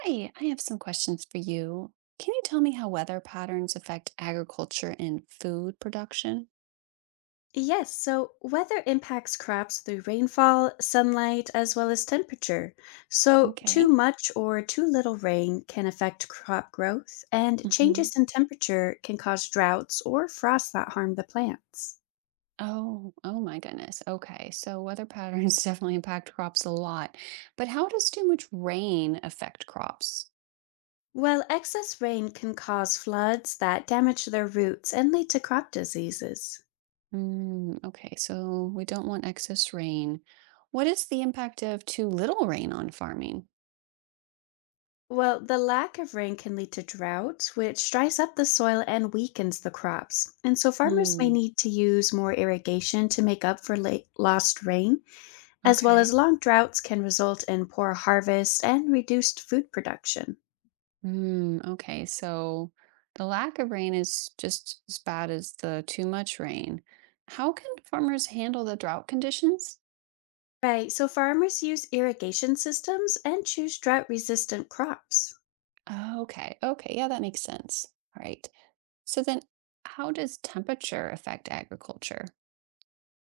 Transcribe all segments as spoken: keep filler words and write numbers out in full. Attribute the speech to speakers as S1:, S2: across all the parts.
S1: Hi, I have some questions for you. Can you tell me how weather patterns affect agriculture and food production?
S2: Yes, so weather impacts crops through rainfall, sunlight, as well as temperature. So, too
S1: Okay.
S2: much or too little rain can affect crop growth, and
S1: Hmm.
S2: changes in temperature can cause droughts or frosts that harm the plants.
S1: Oh, oh my goodness. Okay. So weather patterns definitely impact crops a lot. But how does too much rain affect crops?
S2: Well, excess rain can cause floods that damage their roots and lead to crop diseases.
S1: Mm, okay. So we don't want excess rain. What is the impact of too little rain on farming?
S2: Well, the lack of rain can lead to droughts, which dries up the soil and weakens the crops. And so farmers may
S1: Hmm.
S2: need to use more irrigation to make up for late lost rain, as well as
S1: Okay.
S2: long droughts can result in poor harvest and reduced food production.
S1: Mm, okay, so the lack of rain is just as bad as the too much rain. How can farmers handle the drought conditions?
S2: Right, so farmers use irrigation systems and choose drought resistant crops.
S1: Oh, okay, okay, yeah, that makes sense. All right. So then, how does temperature affect agriculture?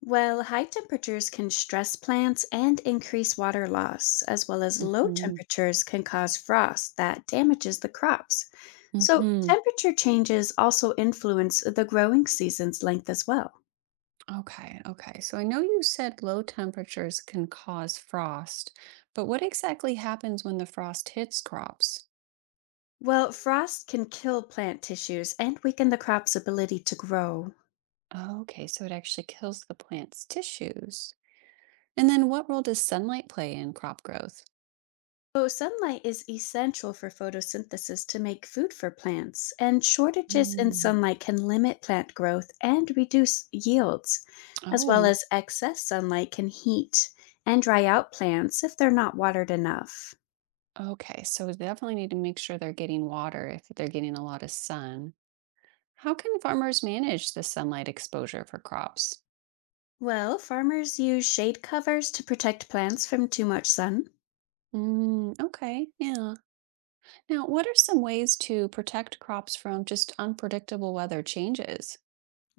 S2: Well, high temperatures can stress plants and increase water loss, as well as low
S1: Mm-hmm.
S2: temperatures can cause frost that damages the crops. So,
S1: Mm-hmm.
S2: temperature changes also influence the growing season's length as well.
S1: Okay, okay. So I know you said low temperatures can cause frost, but what exactly happens when the frost hits crops?
S2: Well, frost can kill plant tissues and weaken the crop's ability to grow.
S1: Oh, okay, so it actually kills the plant's tissues. And then what role does sunlight play in crop growth?
S2: So, sunlight is essential for photosynthesis to make food for plants, and shortages in
S1: Mm.
S2: sunlight can limit plant growth and reduce yields, as well
S1: Oh,
S2: as excess sunlight can heat and dry out plants if they're not watered enough.
S1: okay. So we definitely need to make sure they're getting water if they're getting a lot of sun. How can farmers manage the sunlight exposure for crops?
S2: Well, farmers use shade covers to protect plants from too much sun.
S1: Mm, okay, yeah. Now, what are some ways to protect crops from just unpredictable weather changes?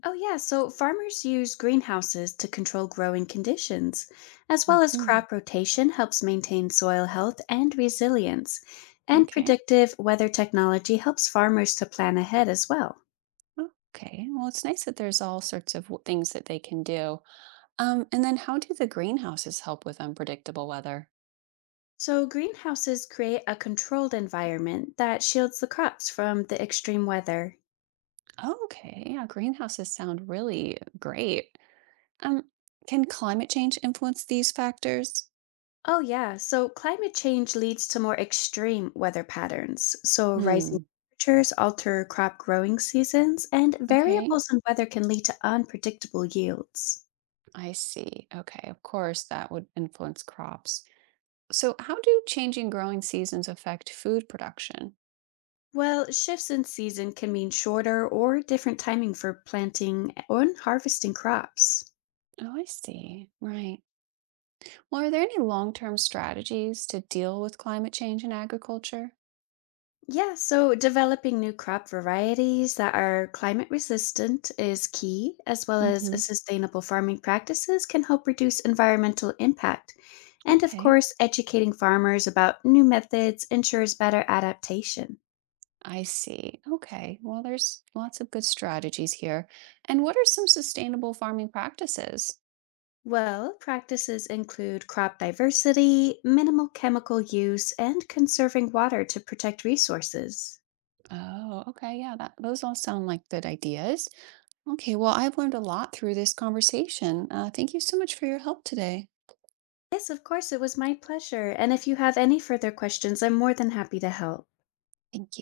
S2: Oh, yeah. So farmers use greenhouses to control growing conditions, as well as
S1: Hmm.
S2: crop rotation helps maintain soil health and resilience. And
S1: Okay.
S2: predictive weather technology helps farmers to plan ahead as well.
S1: Okay. Well, it's nice that there's all sorts of w- things that they can do. Um, and then how do the greenhouses help with unpredictable weather?
S2: So, greenhouses create a controlled environment that shields the crops from the extreme weather.
S1: Okay, yeah, greenhouses sound really great. Um, can climate change influence these factors?
S2: Oh, yeah. So climate change leads to more extreme weather patterns. So rising
S1: Hmm,
S2: temperatures alter crop growing seasons, and
S1: okay,
S2: variables in weather can lead to unpredictable yields.
S1: I see. Okay, of course, that would influence crops. So, how do changing growing seasons affect food production?
S2: Well, shifts in season can mean shorter or different timing for planting and harvesting crops.
S1: Oh, I see. Right. Well, are there any long term strategies to deal with climate change in agriculture?
S2: Yeah, so developing new crop varieties that are climate resistant is key, as well as a
S1: Mm-hmm.
S2: sustainable farming practices can help reduce environmental impact. And of
S1: Okay,
S2: course, educating farmers about new methods ensures better adaptation.
S1: I see. Okay, well, there's lots of good strategies here. And what are some sustainable farming practices?
S2: Well, practices include crop diversity, minimal chemical use, and conserving water to protect resources.
S1: Oh, okay. Yeah, that those all sound like good ideas. Okay, well, I've learned a lot through this conversation. Uh, thank you so much for your help today.
S2: Yes, of course, it was my pleasure. And if you have any further questions, I'm more than happy to help.
S1: Thank you.